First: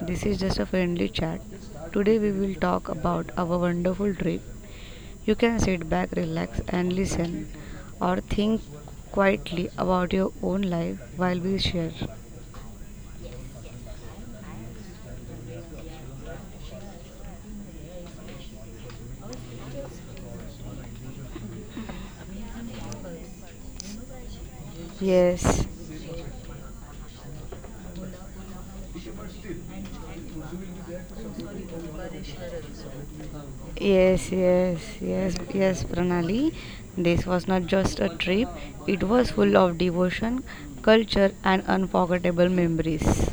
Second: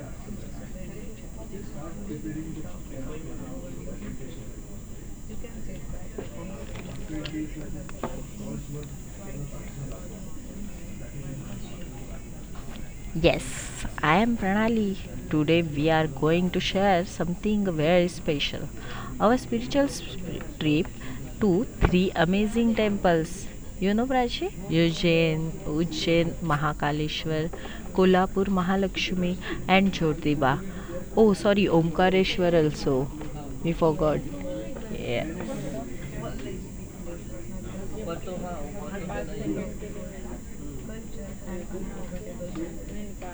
this is just a friendly chat. Today we will talk about our wonderful trip. You can sit back, relax, and listen, or think quietly about your own life while we share. Yes, I am Pranali. Today we are going to share something very special. Our spiritual trip to three amazing temples. You know, Prachi? Ujjain, Yes, Ujjain Mahakaleshwar, Kolhapur Mahalakshmi, and Jyotiba. Oh, sorry, Omkareshwar also. We forgot. Yes, yes, Yeah. yes, yes, Pranali. This was not just a trip, it was full of devotion, culture, and unforgettable memories.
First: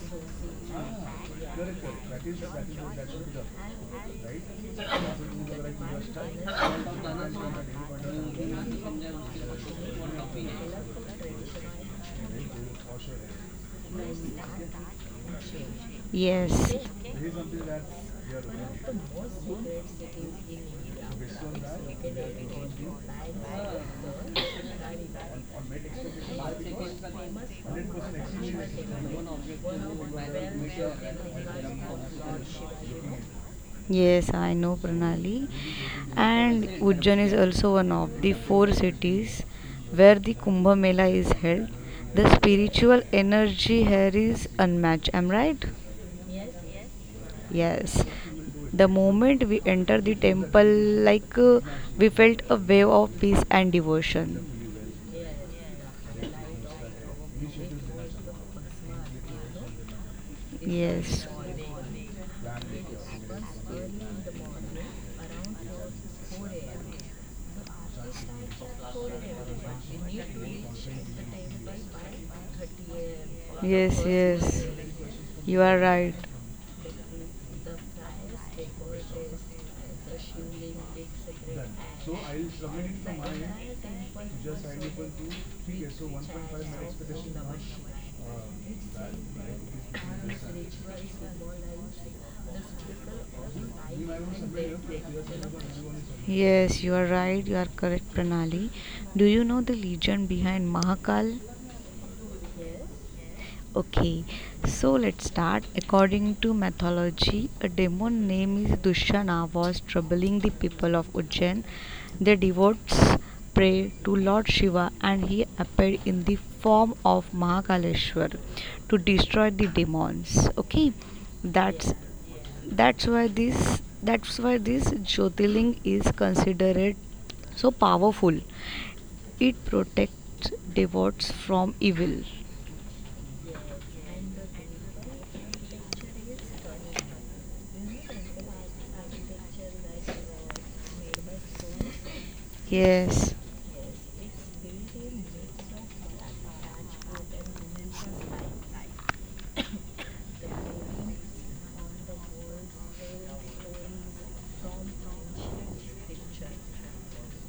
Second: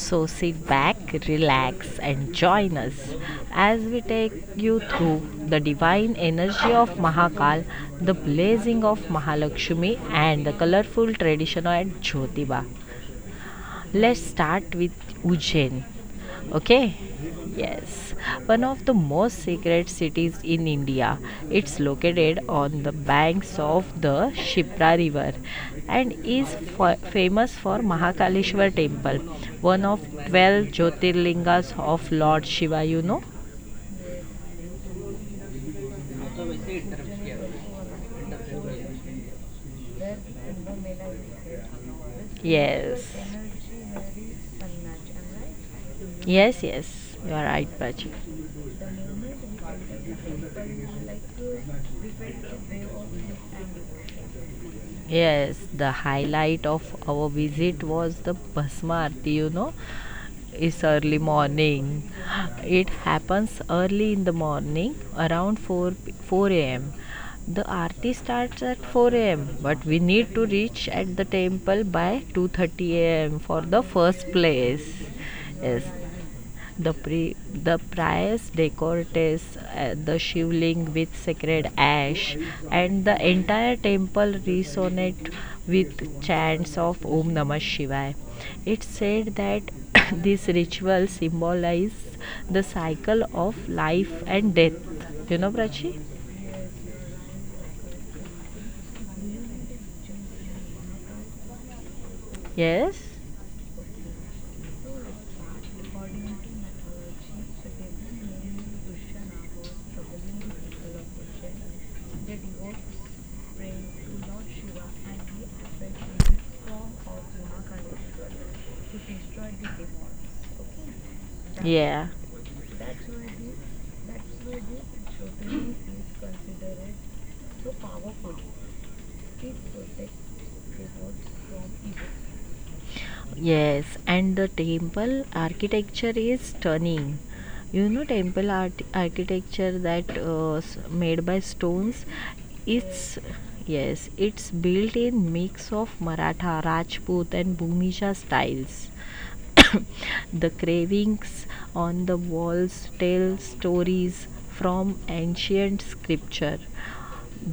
So sit back, relax, and join us as we take you through the divine energy of Mahakal, the blazing of Mahalakshmi, and the colorful tradition at Jyotiba. Let's start with Ujjain. Yes, Okay? Yes, one of the most sacred cities in India. It's located on the banks of the Shipra River and is famous for Mahakaleshwar temple, one of 12 Jyotirlingas of Lord Shiva, you know? yes, I know Pranali. And Ujjain is also one of the four cities where the Kumbh Mela is held. The spiritual Yes. energy here is unmatched, am I right? Yes, yes. You are right, Yes, Prachi. the moment we entered the temple, we felt a wave of peace and devotion. Yes, the highlight of our visit was the Bhasma Aarti, you know, is early Yes, morning. It happens early in the morning around 4 a.m. The aarti starts at 4 a.m. but we need to reach at the temple by 2:30 a.m. for the yes, first yes. place. You are Yes, right. the priest decorates the shivling with sacred ash, and the entire temple resonates with chants of Om Namah Shivaya. It's said that this ritual symbolizes the cycle of life and death. You know, Prachi? Yes, you are right. You are correct, Pranali. Do you know the legend behind Mahakal? Yes? Okay, so let's start. According to mythology, a demon named Dushana was troubling the people of Ujjain. The devotees prayed to Lord Shiva and he appeared in the form of Mahakaleshwar to destroy the demons. Okay, that's Yeah. that's why this Jyotirling is considered so powerful. It protects devotees from evil. Yes, and the temple architecture is stunning. You know, temple art architecture that made by stones. It's Yes. yes, it's built in mix of Maratha, Rajput, and Bhumija styles. The carvings on the walls tell stories from ancient scripture.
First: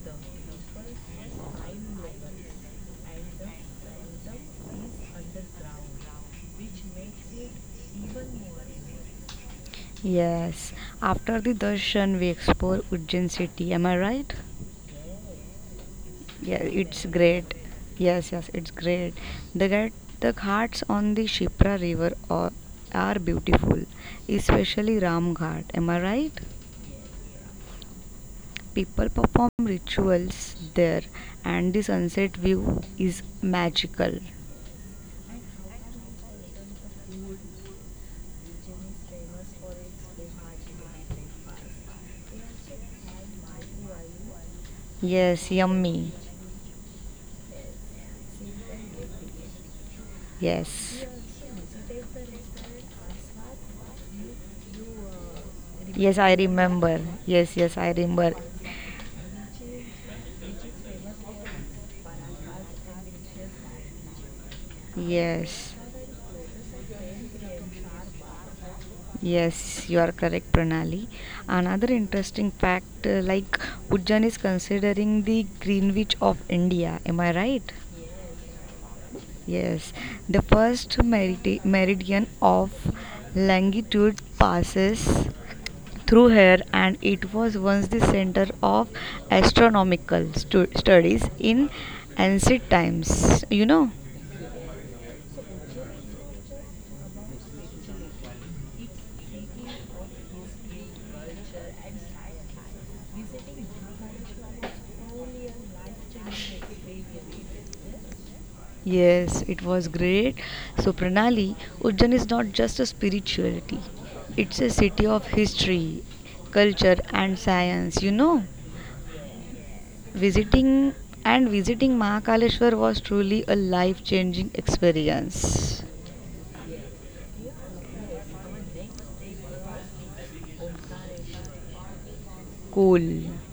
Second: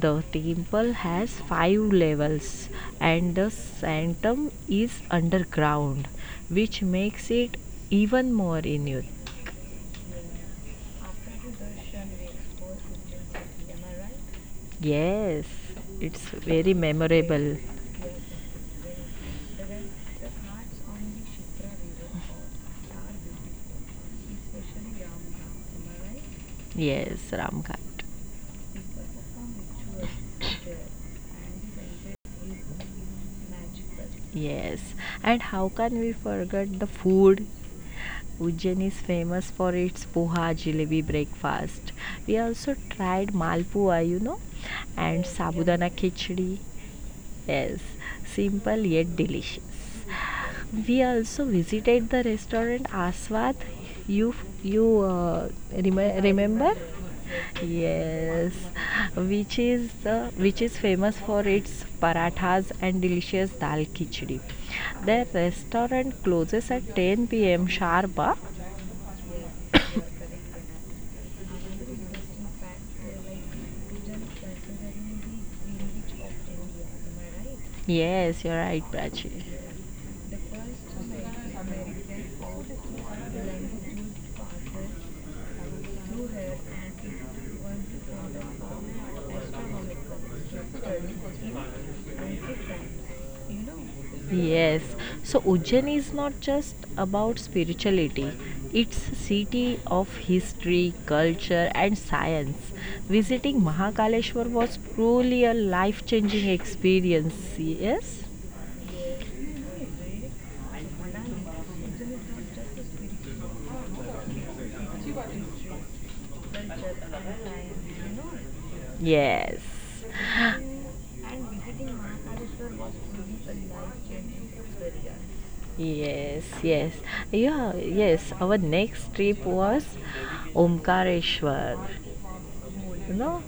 The temple has five levels and the sanctum is underground, which makes it even more unique. Yes, after the darshan we explore Ujjain city. Am I right? Yes, it's Yeah, very it's great. memorable. Yes, yes, it's great. The ghat, the ghats on the Shipra river are beautiful, especially Ram Ghat. Am I right? Yes, Ramghat. People perform rituals there, and the sunset view is magical. Yes, and how can we forget the food? Ujjain is famous for its poha jalebi breakfast. We also tried malpua, you know, and Yes, sabudana yummy. khichdi. Yes, simple yet delicious. We Yes, also visited the restaurant Aswad. You you uh, yes, rem- I remember? remember. Yes, yes, I remember. Yes, which is the which is famous for its parathas and delicious dal khichdi. Their Yes. restaurant closes at 10 p.m. sharp. Ah? Yes, you are correct, Pranali. Another interesting fact, like Ujjain is considering the Greenwich of India. Am I right? Yes, you're right, Prachi. Yes, the meridian of longitude passes through here, and it was once the center of studies in ancient times, you know. Yes, so Ujjain is not just about spirituality. It's a city of history, culture and science. Visiting Mahakaleshwar was truly a life-changing experience. Yes? Yes, it was great. So, Pranali, Ujjain is not just a spirituality, it's a city of history, culture, and science. You know, Yes. visiting visiting Mahakaleshwar was truly a life changing experience. Yes, yes. Yeah, yes. Our next trip was Omkareshwar. You Cool. know?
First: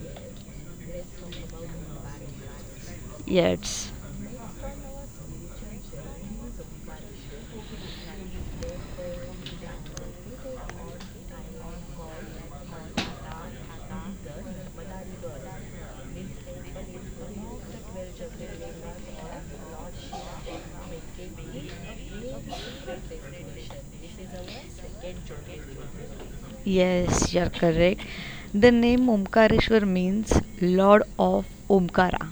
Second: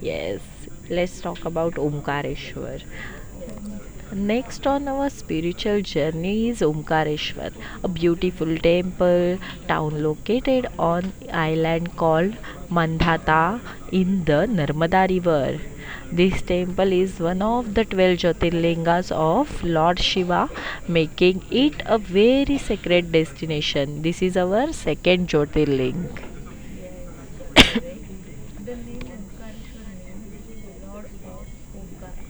Yes. Let's talk about Omkareshwar. Yes, Next on our spiritual journey is Omkareshwar, a beautiful temple town located on an island called Mandhata in the Narmada River. This temple is one of the 12 Jyotirlingas of Lord Shiva, making it a very sacred destination. This is our second Jyotirling. yes, you're correct. The name Omkareshwar means Lord of Omkara.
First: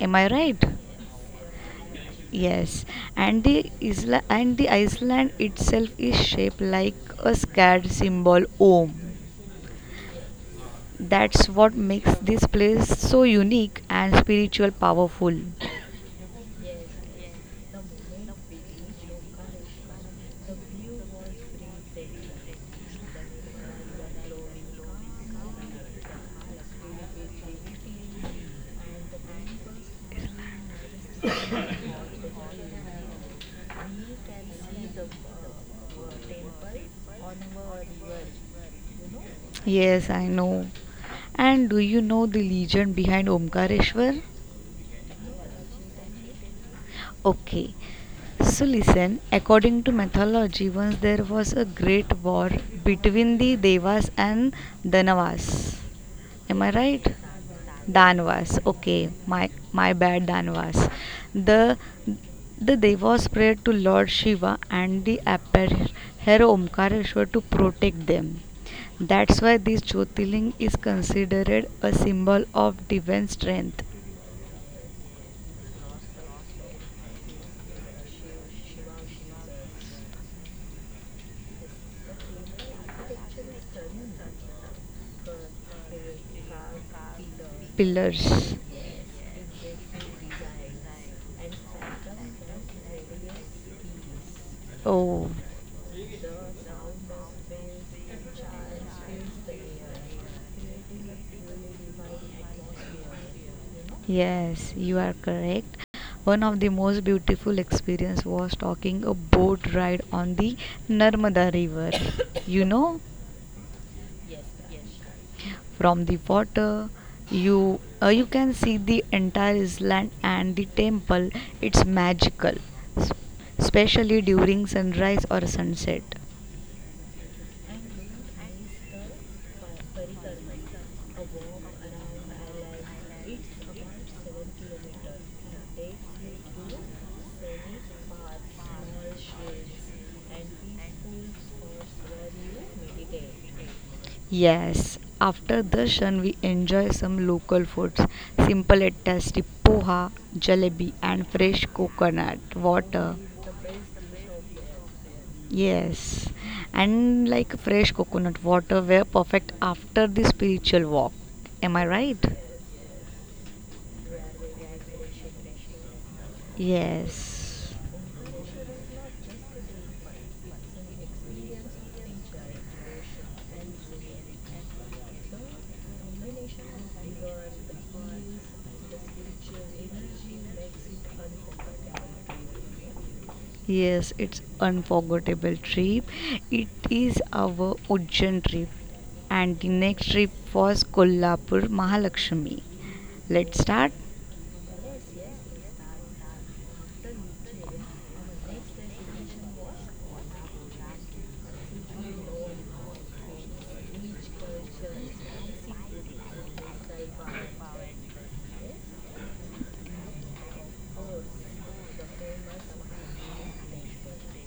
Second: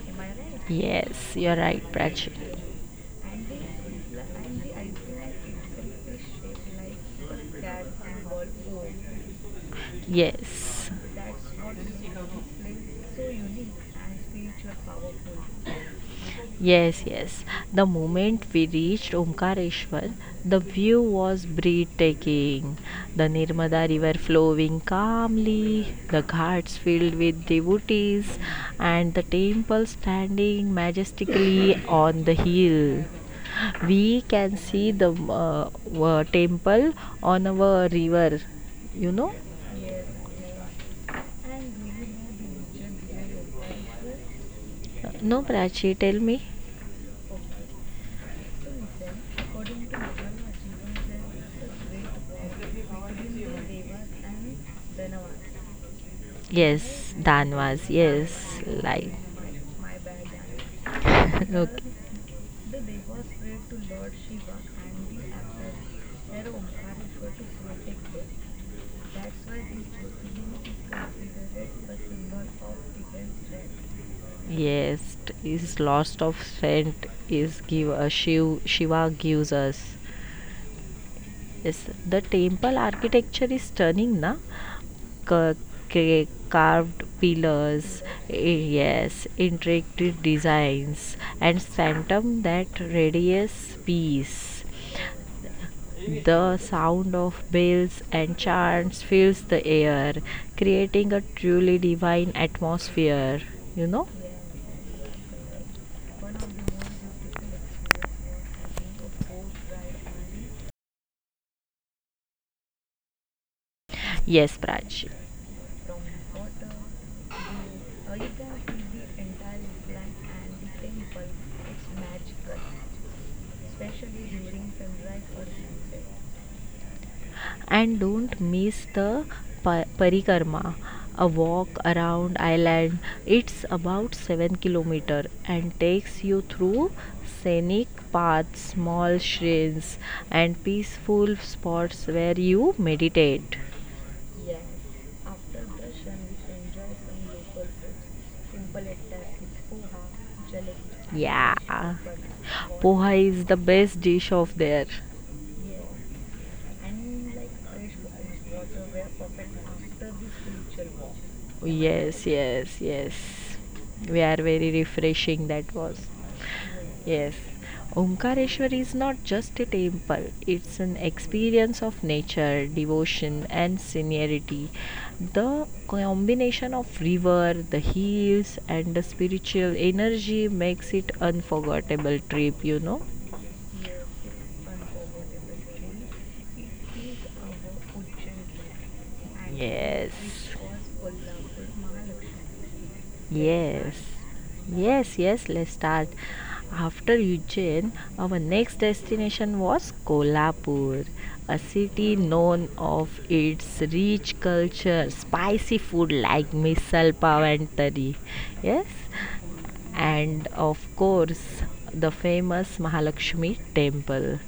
Am I right? Yes, you're right, Prachi. Yes, and the isla and the Iceland itself is shaped like a scared symbol Om. Yes. That's what makes this place so unique and spiritual powerful. Yes, yes. The moment we reached Omkareshwar, the view was breathtaking. The Nirmada river flowing calmly, the ghats filled with devotees, and the temple standing majestically on the hill. We can see the temple on our river, you know? Yes, I know. And do you know the legend behind Omkareshwar? No, Prachi, tell me. Okay. So listen, according to mythology, once there was a great war between the Devas and Danavas. Am I right? Yes, Danvas, yes, Danvas. Okay, like. my bad, Danvas. The okay. the Devas prayed to Lord Shiva and the apparent hero Omkareshwar to protect them. That's why this Jyotirling is considered a symbol of divine strength. Yes, is lost of scent is give a Shiva gives us. Yes, the temple architecture is stunning, na? Ca- Carved pillars, eh, Pillars. yes, intricate designs, and phantom that radiates peace. Oh. The sound of bells and chants fills the air, creating a truly divine atmosphere. You know? Yes, you are correct. One of the most beautiful experience was talking a boat ride on the Narmada River. You know, Yes, Prachi. from the water, you can see the entire island and the temple. It's magical, s- especially during sunrise or sunset. And don't miss the parikarma, a walk around island. It's about 7 kilometer and takes you through scenic paths, small shrines, and peaceful spots where you meditate. Yes, after darshan we enjoy some local foods, simple and tasty poha, jalebi, and Yeah, fresh coconut poha water. is the best dish of there. Yes, and like fresh coconut water were perfect after the spiritual walk. Am I Yes, right? yes, yes. We are very refreshing that was. Yes. Yes, Omkareshwar is not just a temple, it's an experience of nature, devotion, and seniority. The combination of river, the hills, and the spiritual energy makes it unforgettable trip, you know. yes, it's unforgettable trip. It is our Ujjain trip, and the Yes. next trip was Kolhapur Mahalakshmi. Let's Yes, start. yes, yes, let's start. After Ujjain, our next destination was Kolhapur, a city known of its rich culture, spicy food like misal pav and tari. Yes, and of course, the famous Mahalakshmi temple.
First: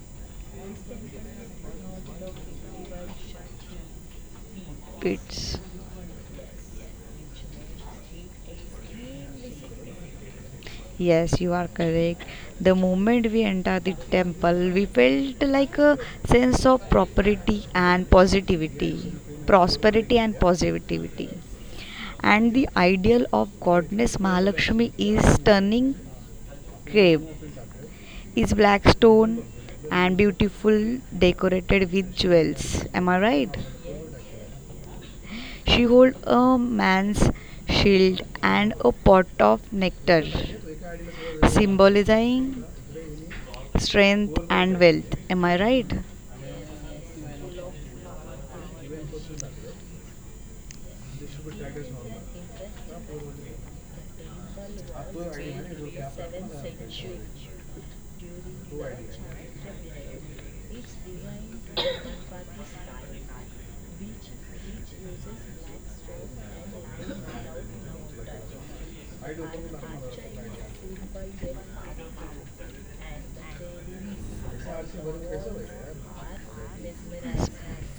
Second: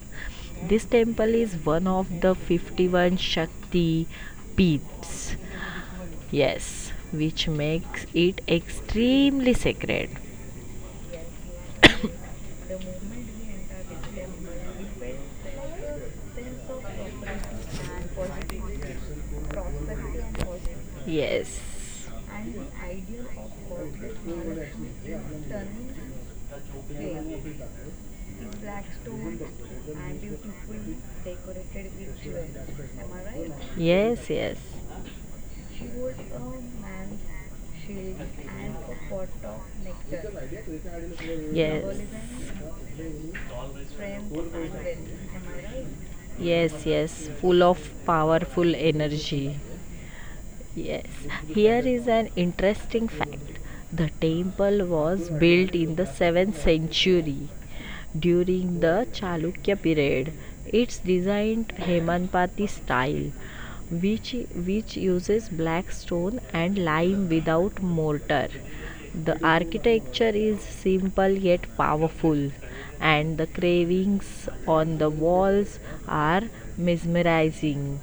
This temple is one of the 51 Shakti peats. It's Yes, which makes it extremely sacred. Yes, you are correct. The moment we entered the temple, we felt like a sense of prosperity and positivity. Yes, And the ideal of goddess Mahalakshmi is stunning grave, is black stone and beautiful decorated with jewels. Am I right? yes, yes, She holds a man's shield and a pot of nectar, yes, symbolizing strength and wealth, am I right? yes, yes, full of powerful energy. Yes, here is an interesting fact. The temple was built in the 7th century during the Chalukya period. It's designed Hemanpati style, which uses black stone and lime without mortar. The architecture is simple yet powerful, and the carvings on the walls are mesmerizing.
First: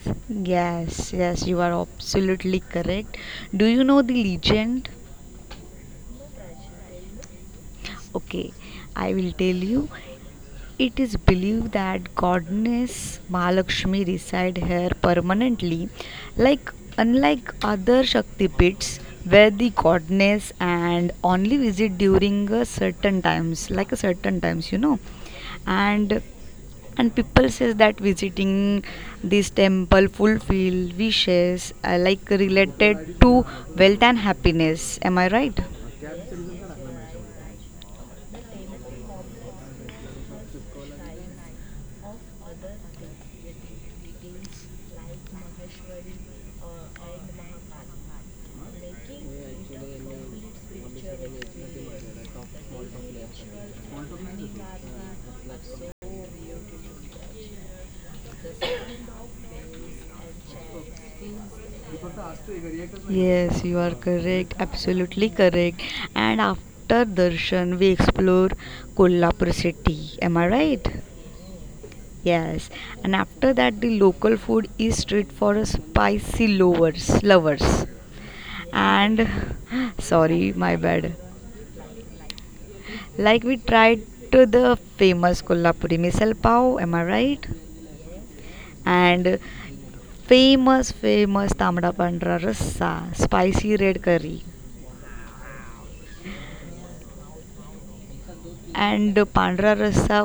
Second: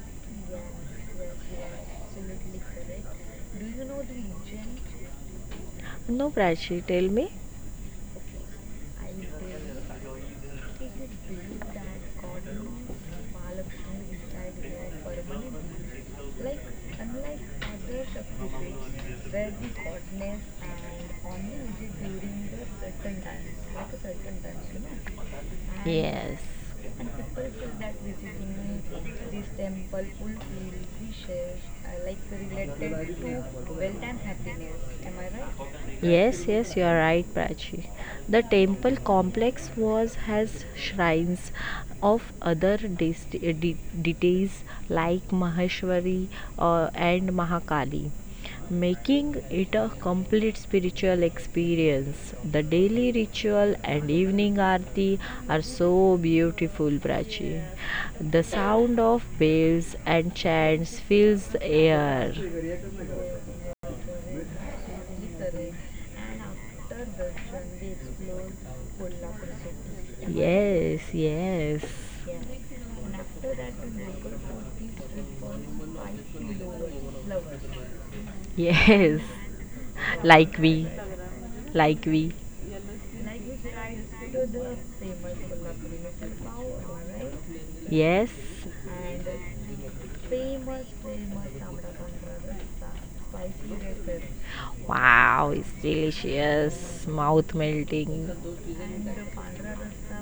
Yes, you are absolutely correct. Do you know the legend? No, Prachi, tell me. Okay, I will tell you. It is believed that goddess Mahalakshmi reside here permanently, like unlike other Shakti pits where the goddess and only visit during a certain times, you know, and Yes. and people says that visiting this temple fulfill wishes, like related to wealth and happiness, am I right? Yes, yes, you are right, Prachi. The temple complex was has shrines of other deities like Maheshwari and Mahakali, making it a complete spiritual experience. The daily ritual and evening aarti are so beautiful, Prachi. The sound of bells and chants fills the air. Yes, you are correct, absolutely correct. And after darshan, we explore Kolhapur city. Am I right? Yes, yes, Yes. And after that, the local food is street for spicy lovers, lovers. yes. And sorry, Like my we, bad. like we. Like we tried to the famous Kolhapuri misal pav. Am I right? Yes. And famous Tamda Pandra Rasa, spicy red curry. Wow, it's delicious, mouth melting. And pandra rasa,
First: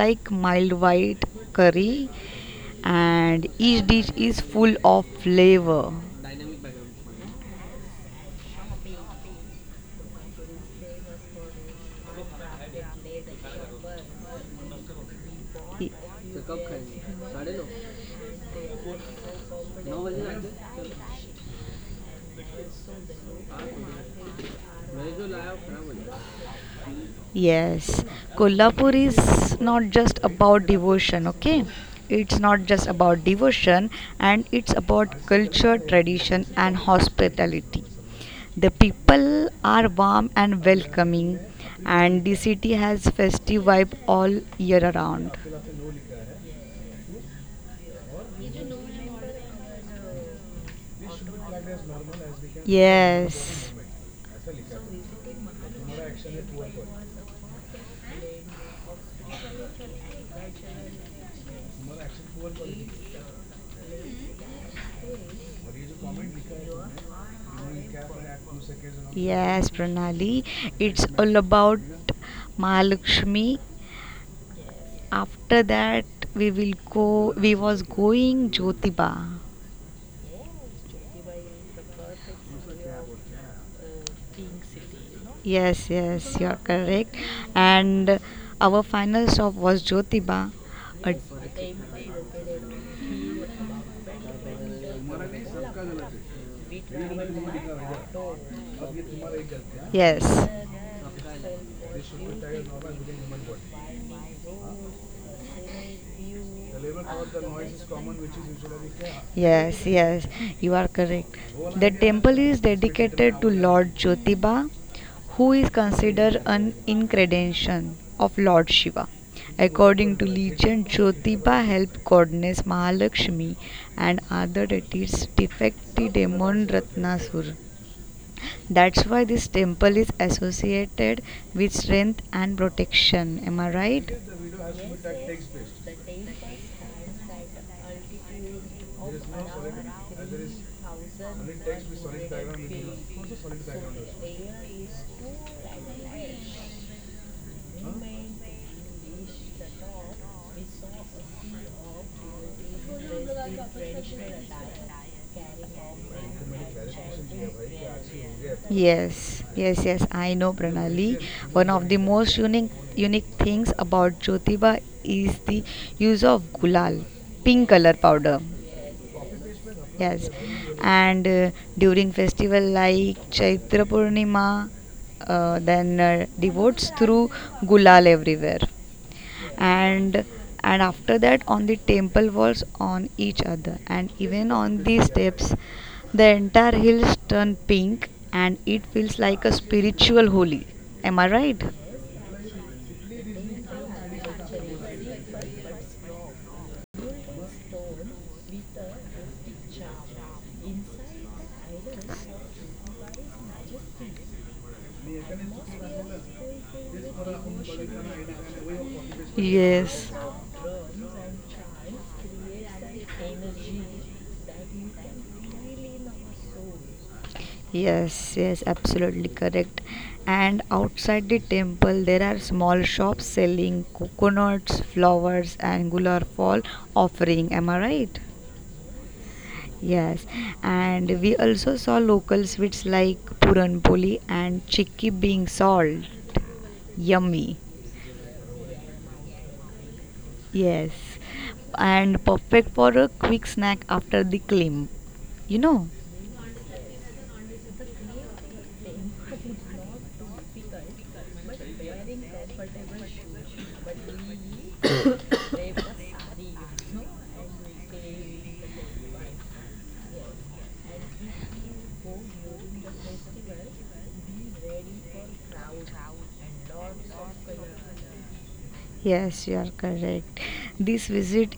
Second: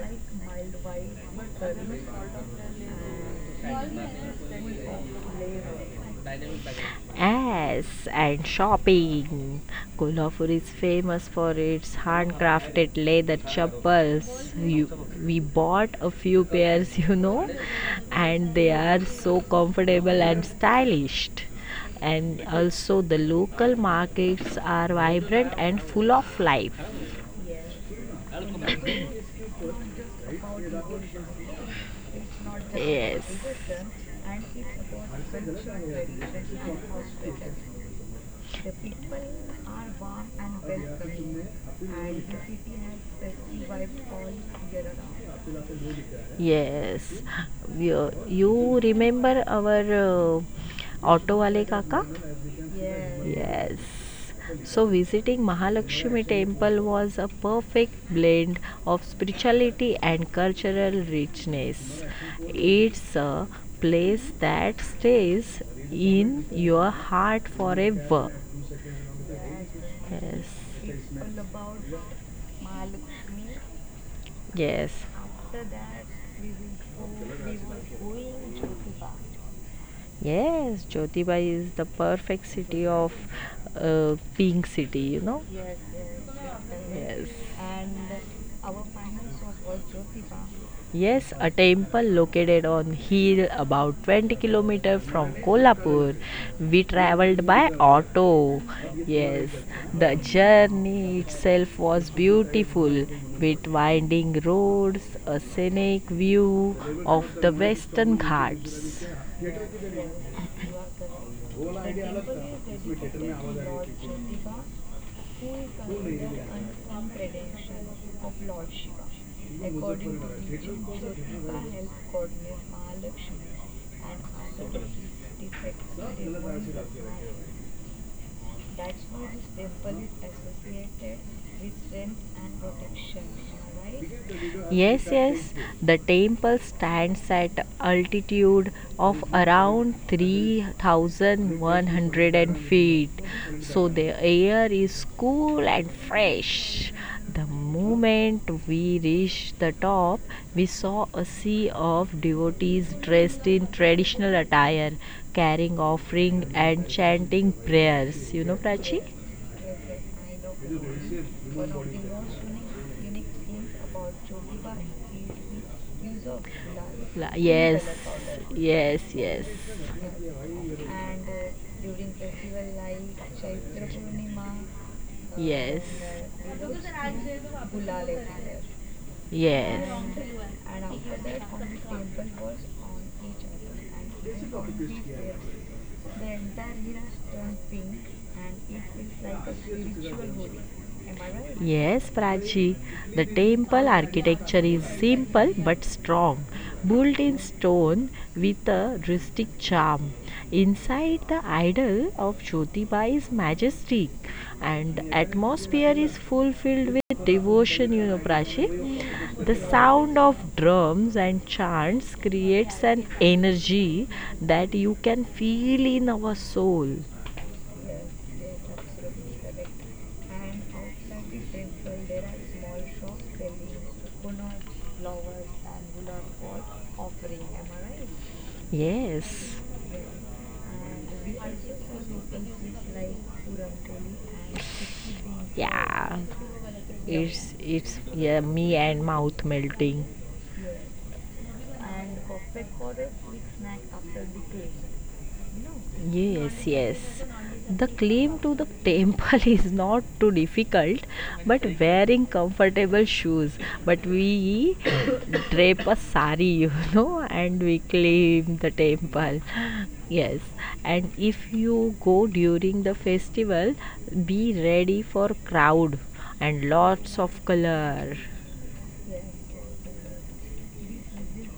like mild white curry, and each dish is full of flavor. Yes, and shopping. Kolhapur is famous for its handcrafted leather chappals. You, we Y- bought a few pairs, you know, and they are so comfortable and stylish. And also, the local markets are vibrant and full of life. yes, Kolhapur is not just about devotion. Okay, it's not just about Yes. devotion and it's about culture, tradition, and hospitality. The people are warm and welcoming, and the city has festive vibe all year around. Yes. You remember our auto wale kaka? Yes. Yes. So visiting Mahalakshmi temple was a perfect blend of spirituality and cultural richness. It's a place that stays in your heart forever. Yes, Pranali, Yes. it's all about Mahalakshmi. Yes. After that, we will go. We was going Jyotiba. Yes, Jyotibai is the perfect city of pink city, you know. Yes, yes, you're correct. Yes. And our final stop was Jyotiba. Uh, Yes, a temple located on hill about 20-kilometer from Kolhapur. We traveled by auto. Yes, the yes. journey itself was beautiful with winding roads, a scenic view of the western ghats. Yes, yes, you are correct. The temple is dedicated to Lord Jyotiba, who is considered an incarnation of Lord Shiva. According to legend, Jyotiba helped goddess Mahalakshmi and other deities defeat the demon Ratnasura. That's why this temple is associated with strength and protection. Am I right? Yes, yes. The temple stands at altitude of around 3100 feet. So the air is cool and fresh. The moment we reached the top, we saw a sea of devotees dressed in traditional attire, carrying offering and chanting prayers. You know, Prachi? Yes, yes, yes. I know Pranali. One of the most unique things about Jyotiba is the use of gulal, La- pink yes, color powder. yes, yes, Yes, and during festival like Chaitra Purnima, yes, then devotes through gulal everywhere, yes. and and after that on the temple walls, on each other, and even on the steps, the entire hills turn pink, and it feels like a spiritual holy. Am I right? Yes, Prachi. The temple architecture is simple but strong, built in stone with a rustic charm. Inside, the idol of Jyotiba is majestic, and the atmosphere is fulfilled with devotion. You know, Prachi. The Yes. sound of drums and chants creates an energy that you can feel in our soul. Yes, yes, absolutely correct. And outside the temple, there are small shops selling coconuts, flowers, and gular fall offering. Am I right? Yes. Yes, and we also saw local sweets like puranpoli and chikki being sold. Yeah. It's Yummy. it's yummy and mouth melting. Yes, and perfect for a quick snack after the climb. You know. Yes, yes. The claim to the temple is not too difficult, but wearing comfortable shoes. But we drape a sari, you know, and we claim the temple. Yes, and if you go during the festival, be ready for crowd and lots of color. Yes, you are correct. This visit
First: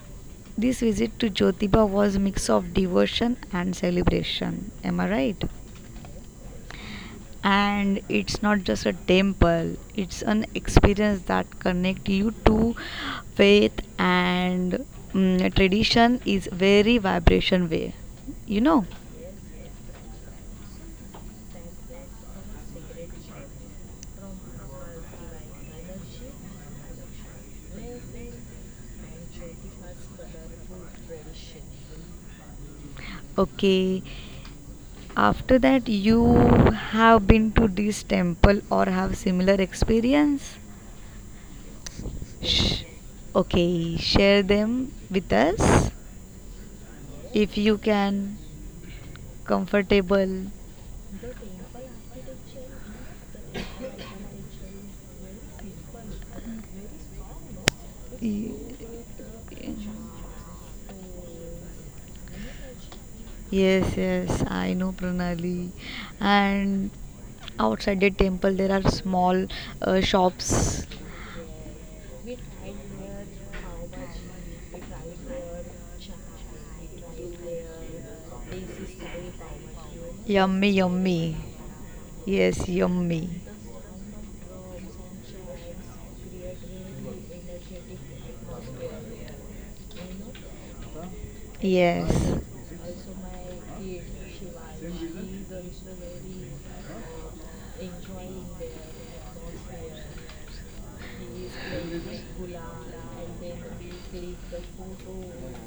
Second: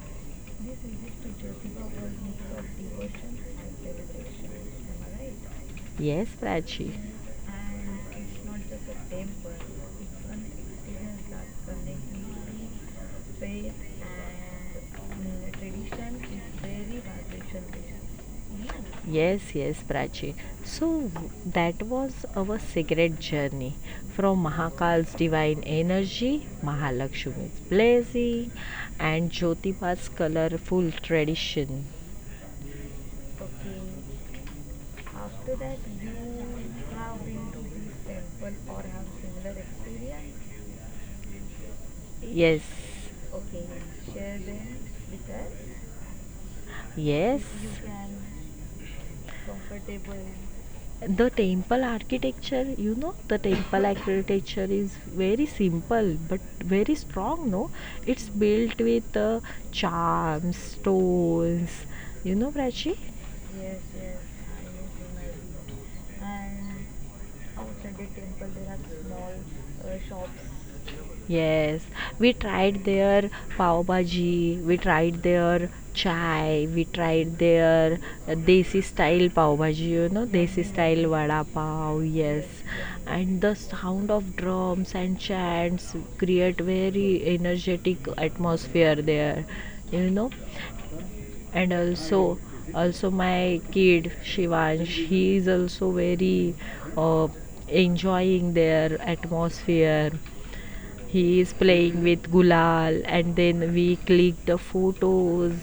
this visit to Jyotiba was mix of devotion and celebration. Am I right? Yes, Prachi. And it's not just a temple, it's an experience that connect you to faith and, mm, tradition is very vibration way. You know? Yes, yes, Prachi. So that was our secret journey from Mahakal's divine energy, Mahalakshmi's blessing, and Jyotipa's colorful tradition. Okay. After that, you have been to this temple or have similar experience? Yes, Sh- okay, share them with us yes. if you can. Comfortable. The temple architecture, you know, the temple architecture is very simple but very strong. No, it's Y- built with charms, stones. You know, Prachi. Yes, yes, I know Pranali. And outside the temple, there are small shops. Yes, we tried their pav bhaji, we tried their chai, we tried their desi style pav bhaji, you know, Yummy, desi style yummy. vada pav, yes. Yes, yummy. And the sound of drums and chants create very energetic atmosphere there, you know. And Yes. also, also my kid Shivansh, he is also very uh, enjoying their atmosphere. He is playing with Gulal, and then we click the photos.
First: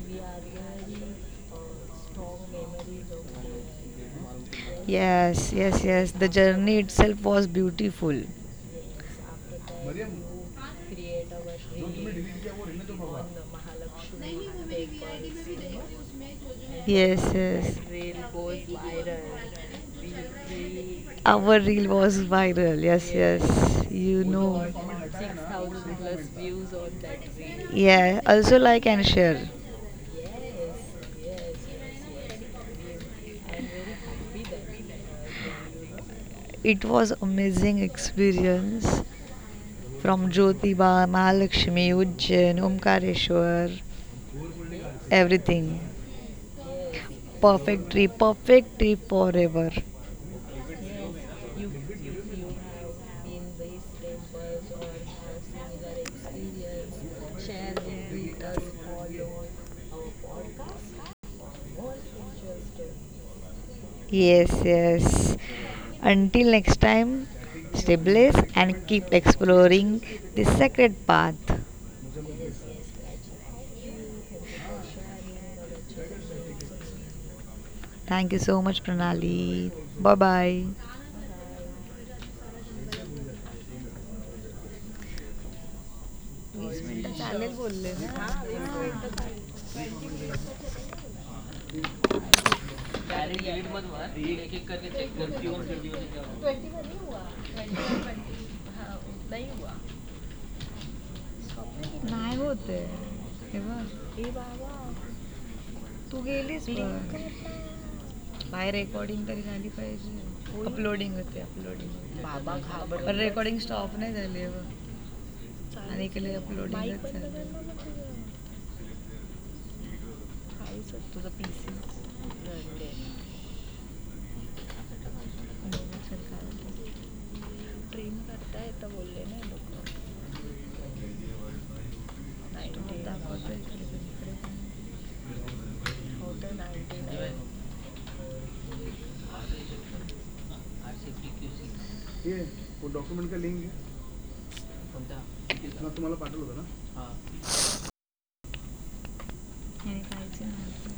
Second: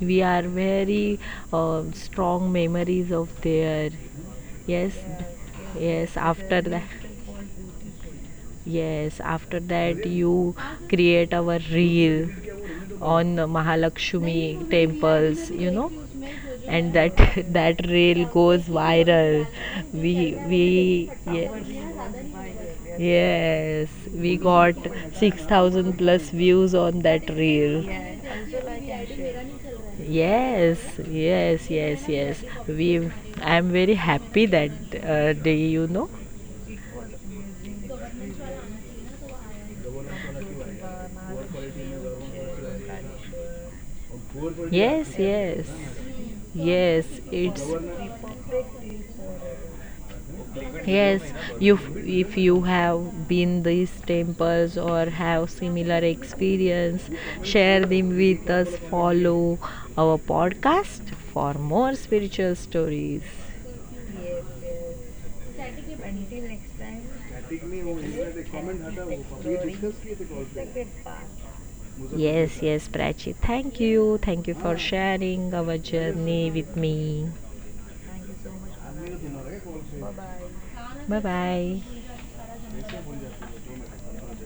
We are very strong memories of there. Yes, Yes, yes, yes. yes. The After journey that, itself was beautiful. yes. After that, you create our reel on Mahalakshmi temples. You know, and that Yes, yes. that reel goes viral. We Our reel yes. was viral. Yes, yes. Yes, Yes. You we know. got 6,000 plus views on that reel. Yeah. Also like and share. Yes, yes, yes, yes. We, I am very happy that day, you know. It was amazing experience from Jyotiba, Mahalakshmi, Ujjain, Omkareshwar, Yes, yes. everything. Yes, it's Perfect trip forever. yes. You, if you have been these temples or have similar experience, share them with us. Follow our podcast for more spiritual stories. Yes yes until next time stay blessed and keep exploring this sacred path Yes, yes, Prachi. Thank you. Thank you for sharing our journey with me. Thank you so much Pranali bye bye bye. Bye bye. वीस मिनटं चालेल बोलले ना वीस मिनिटं चालेल. नाही होत आहे हे बघ तू गेलीस पण. बाय रेकॉर्डिंग तरी झाली पाहिजे अपलोडिंग होते अपलोडिंग पण रेकॉर्डिंग स्टॉप नाही झाली आहे बघ आणि इकडे अपलोडिंगच झाली तुझं पीसी बघू ड्रीम करता येतं बोलले ना लोक नाही दाखवतो इकडे तिकडे पण ह्याने काहीच नाही